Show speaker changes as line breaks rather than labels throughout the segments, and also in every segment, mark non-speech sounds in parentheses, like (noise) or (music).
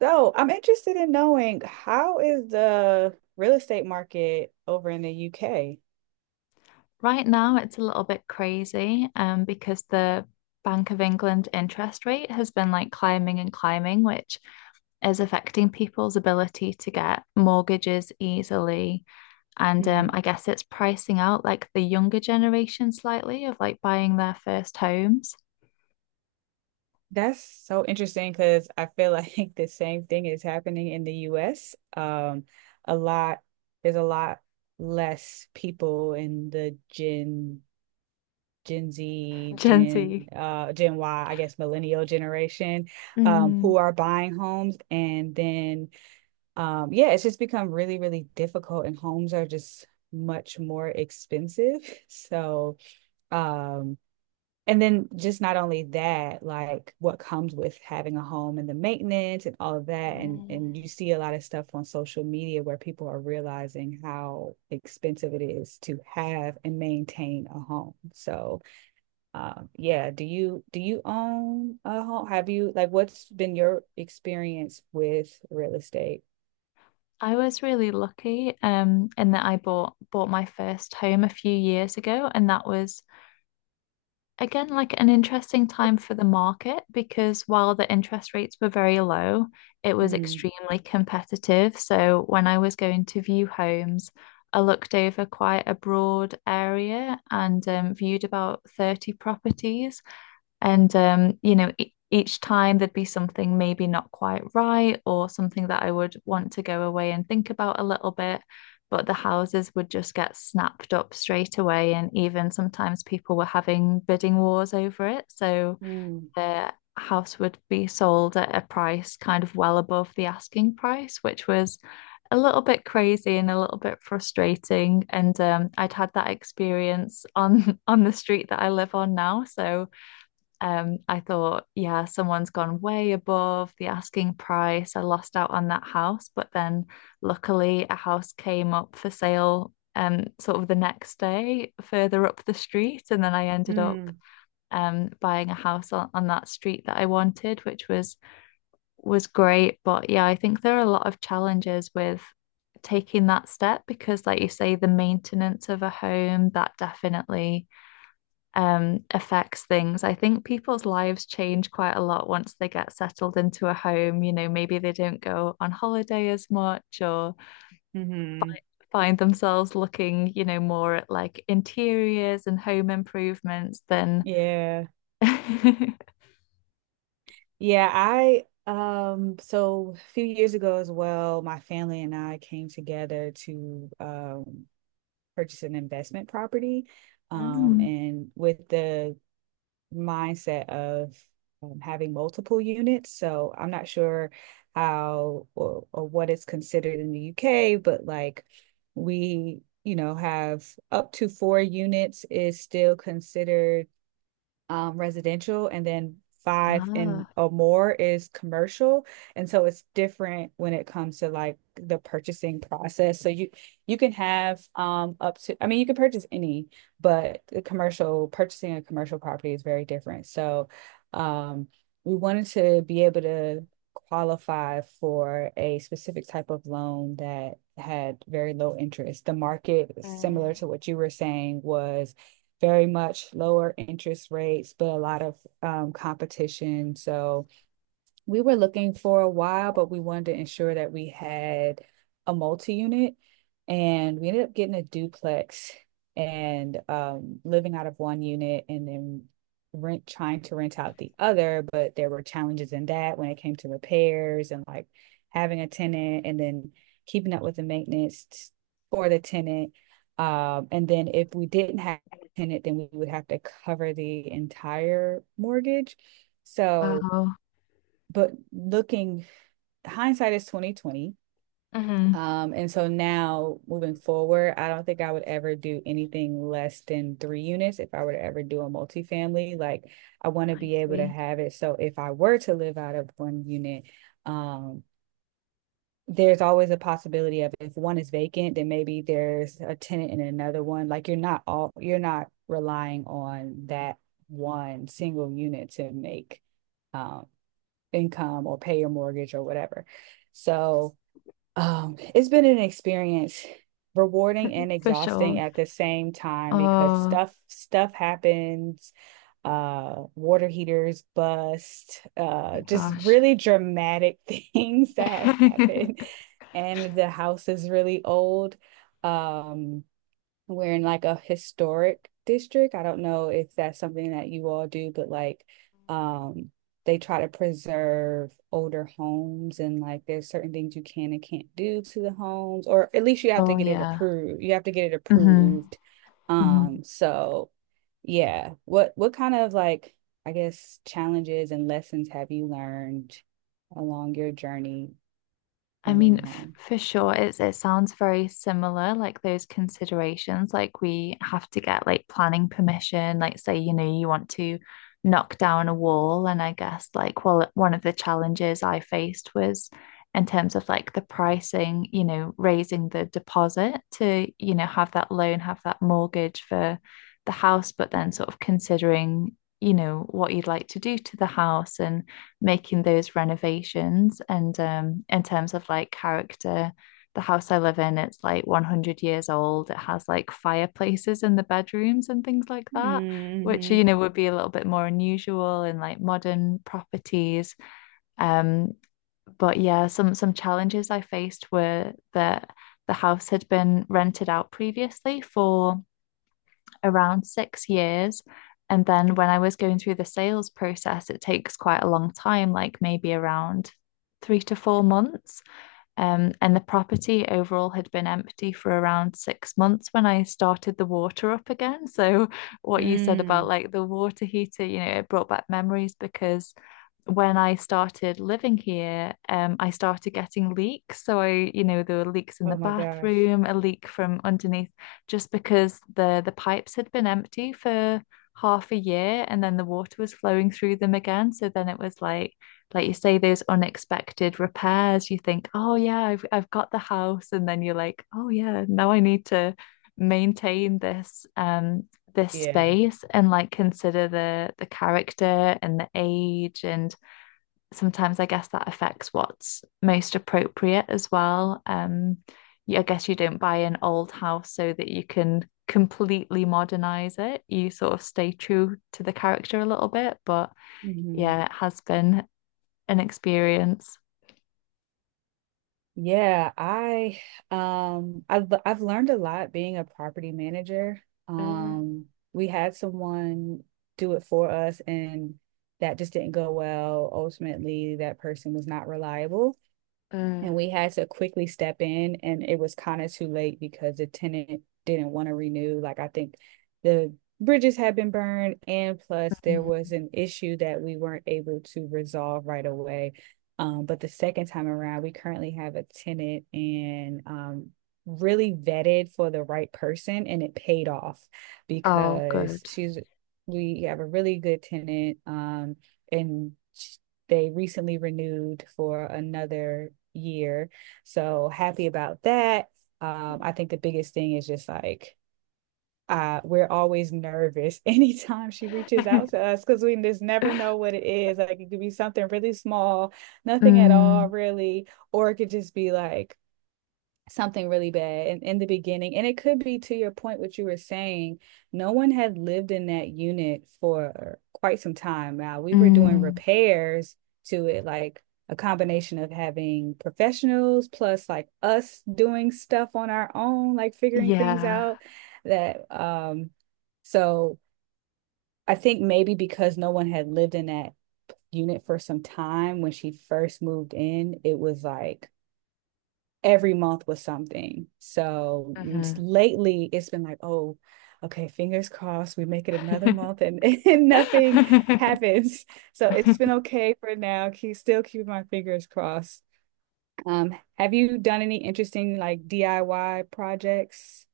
So I'm interested in knowing how is the real estate market over in the UK?
Right now, it's a little bit crazy because the Bank of England interest rate has been like climbing and climbing, which is affecting people's ability to get mortgages easily. And
Hmm.
I guess it's pricing out like the younger generation slightly of like buying their first homes.
That's so interesting because I feel like (laughs) the same thing is happening in the US. A lot, there's a lot less people in the Gen
(laughs)
Z,
Gen
Gen
Z.
uh Gen Y, I guess millennial generation,
Mm.
who are buying homes and then yeah, it's just become really, really difficult, and homes are just much more expensive. (laughs) So, um, and then just not only that, like what comes with having a home and the maintenance and all of that, and
Mm.
and you see a lot of stuff on social media where people are realizing how expensive it is to have and maintain a home. Yeah, do you own a home? Have you like what's been your experience with real estate?
I was really lucky in that I bought my first home a few years ago, and that was again, like an interesting time for the market because while the interest rates were very low, it was
Hmm.
extremely competitive. So when I was going to view homes, I looked over quite a broad area and viewed about 30 properties. And you know, e each time there'd be something maybe not quite right or something that I would want to go away and think about a little bit. But the houses would just get snapped up straight away. And even sometimes people were having bidding wars over it. So
Hmm.
the house would be sold at a price kind of well above the asking price, which was a little bit crazy and a little bit frustrating. And I'd had that experience on (laughs) on the street that I live on now. So I thought, yeah, someone's gone way above the asking price. I lost out on that house, but then luckily a house came up for sale sort of the next day further up the street, and then I ended up
Mm,
buying a house on that street that I wanted, which was great. But yeah, I think there are a lot of challenges with taking that step because, like you say, the maintenance of a home, that definitely affects things. I think people's lives change quite a lot once they get settled into a home. You know, maybe they don't go on holiday as much or
hmm.
find themselves looking, more at like interiors and home improvements than. (laughs)
Yeah. Yeah, I so a few years ago as well, my family and I came together to purchase an investment property.
Mm.
And with the mindset of having multiple units. So I'm not sure how or what it's considered in the UK, but like we, you know, have up to four units is still considered residential and then five and
Ah,
or more is commercial, and so it's different when it comes to like the purchasing process. So you can have up to, I mean, you can purchase any, but the commercial, purchasing a commercial property, is very different. So um, we wanted to be able to qualify for a specific type of loan that had very low interest. The market, similar to what you were saying, was very much lower interest rates, but a lot of competition. So we were looking for a while, but we wanted to ensure that we had a multi-unit, and we ended up getting a duplex and living out of one unit and then rent trying to rent out the other, but there were challenges in that when it came to repairs and like having a tenant and then keeping up with the maintenance for the tenant. And then if we didn't have a tenant, then we would have to cover the entire mortgage. So
wow.
but looking, hindsight is 2020.
Hmm.
And so now moving forward, I don't think I would ever do anything less than three units if I were to ever do a multifamily. Like, I want to
I
be able to
see.
have it so if I were to live out of one unit, um, there's always a possibility of if one is vacant, then maybe there's a tenant in another one. Like, you're not all, you're not relying on that one single unit to make um income or pay your mortgage or whatever. So it's been an experience, rewarding and
For
exhausting
sure.
at the same time because
Oh
stuff happens. Uh, water heaters bust,
my
uh, just
gosh.
really dramatic (laughs) things that have happened.
(laughs)
And the house is really old, um, we're in like a historic district. I don't know if that's something that you all do, but like um, they try to preserve older homes and like there's certain things you can and can't do to the homes, or at least you have to
Oh
get it
yeah.
approved. You have to get it
Hmm.
approved.
Hmm.
So yeah. What kind of like, I guess, challenges and lessons have you learned along your journey
I
owning a
mean, f
home?
for sure, it's it sounds very similar, like those considerations. Like we have to get like planning permission, like say, you know, you want to knock down a wall. And I guess like well, one of the challenges I faced was in terms of like the pricing, you know, raising the deposit to, you know, have that loan, have that mortgage for the house, but then sort of considering, you know, what you'd like to do to the house and making those renovations and in terms of like character, the house I live in, it's like 100 years old. It has like fireplaces in the bedrooms and things like that, which
Mm-hmm.
you know would be a little bit more unusual in like modern properties. um but yeah, some challenges I faced were that the house had been rented out previously for around 6 years. And then when I was going through the sales process, it takes quite a long time, like maybe around 3 to 4 months. And the property overall had been empty for around 6 months when I started the water up again. (laughs) So, what you said about
Mm.
like the water heater, you know, it brought back memories because when I started living here, I started getting leaks. So I, you know, there were leaks in the
Oh my gosh.
bathroom, a leak from underneath, just because the pipes had been empty for half a year, and then the water was flowing through them again. So then it was like you say, those unexpected repairs. You think, oh yeah, I've got the house, and then you're like, oh yeah, now I need to maintain this this
Yeah.
space and like consider the character and the age. And sometimes I guess that affects what's most appropriate as well. I guess you don't buy an old house so that you can completely modernize it. You sort of stay true to the character a little bit, but
Mhm.
yeah, it has been an experience.
Yeah, I I've learned a lot being a property manager.
Mm,
We had someone do it for us, and that just didn't go well. Ultimately, that person was not reliable. And
mm.
we had to quickly step in, and it was kind of too late because the tenant didn't want to renew. Like, I think the bridges had been burned, and plus, there
Mm.
was an issue that we weren't able to resolve right away. But the second time around, we currently have a tenant, and really vetted for the right person, and it paid off
Oh,
because
good.
she's we have a really good tenant, and they recently renewed for another year. So happy about that. I think the biggest thing is just like we're always nervous (laughs) anytime she reaches out to
(laughs)
us because we just never know what it is. Like it could be something really small, nothing at all,
Mm,
really, or it could just be like something really bad in the beginning. And it could be, to your point, what you were saying, no one had lived in that unit for quite some time. Now we were doing
mm,
repairs to it, like a combination of having professionals plus like us doing stuff on our own, like figuring things
yeah.
out. That, so I think maybe because no one had lived in that unit for some time, when she first moved in, it was like every month was something. So
Hmm.
lately it's been like, oh, okay, fingers crossed, we make it another month
(laughs)
and, (laughs) and nothing happens. So it's been okay for now. Keep Still keeping my fingers crossed. Have you done any interesting like DIY projects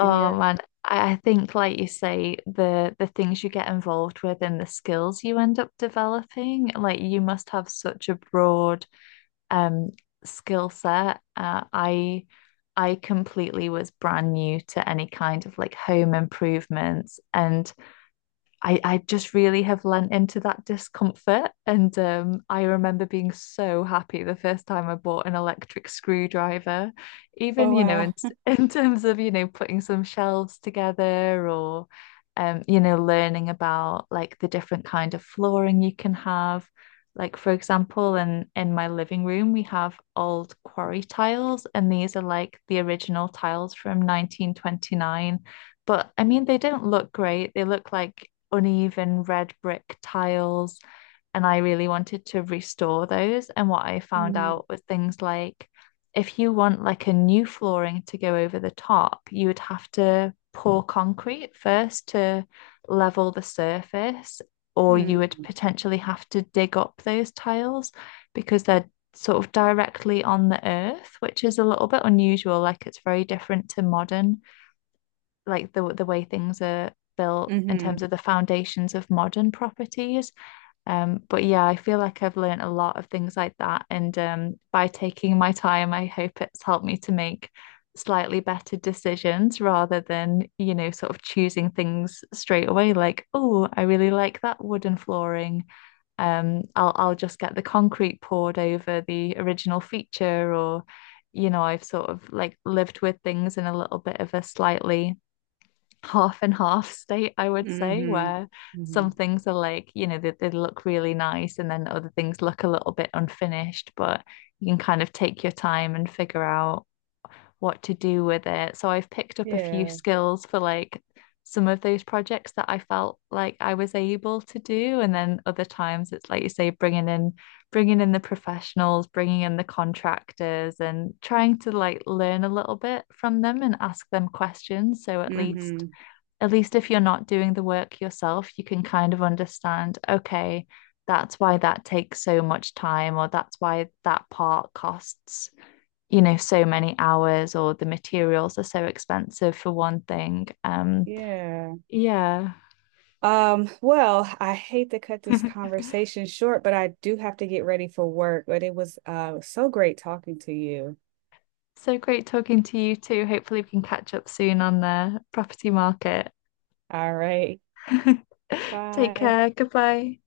in your
man, I think like you say, the things you get involved with and the skills you end up developing, like you must have such a broad um skill set. I completely was brand new to any kind of like home improvements. And I just really have lent into that discomfort. And I remember being so happy the first time I bought an electric screwdriver, even,
oh wow.
(laughs) in terms of, you know, putting some shelves together, or, you know, learning about like the different kind of flooring you can have. Like, for example, in my living room, we have old quarry tiles, and these are like the original tiles from 1929. But I mean, they don't look great. They look like uneven red brick tiles, and I really wanted to restore those. And what I found
Mm,
out was things like if you want like a new flooring to go over the top, you would have to pour concrete first to level the surface, or you would
mm,
potentially have to dig up those tiles because they're sort of directly on the earth, which is a little bit unusual. Like it's very different to modern, like the way things are built in
mm-hmm,
terms of the foundations of modern properties. But yeah, I feel like I've learned a lot of things like that, and by taking my time, I hope it's helped me to make slightly better decisions rather than you know sort of choosing things straight away like oh I really like that wooden flooring I'll just get the concrete poured over the original feature or you know I've sort of like lived with things in a little bit of a slightly half and half state, I would say,
mm-hmm,
where
mm-hmm.
some things are like, you know, they look really nice and then other things look a little bit unfinished, but you can kind of take your time and figure out what to do with it. So I've picked up a few
Yeah.
skills for like some of those projects that I felt like I was able to do. And then other times it's like you say, bringing in the professionals, bringing in the contractors and trying to like learn a little bit from them and ask them questions. So
Mm-hmm.
at least if you're not doing the work yourself, you can kind of understand, okay, that's why that takes so much time, or that's why that part costs, you know, so many hours, or the materials are so expensive for one thing.
Yeah.
Yeah.
Well, I hate to cut this
(laughs)
conversation short, but I do have to get ready for work. But it was so great talking to you.
So great talking to you too. Hopefully, we can catch up soon on the property market.
All right.
(laughs) Take
Bye.
care. Goodbye.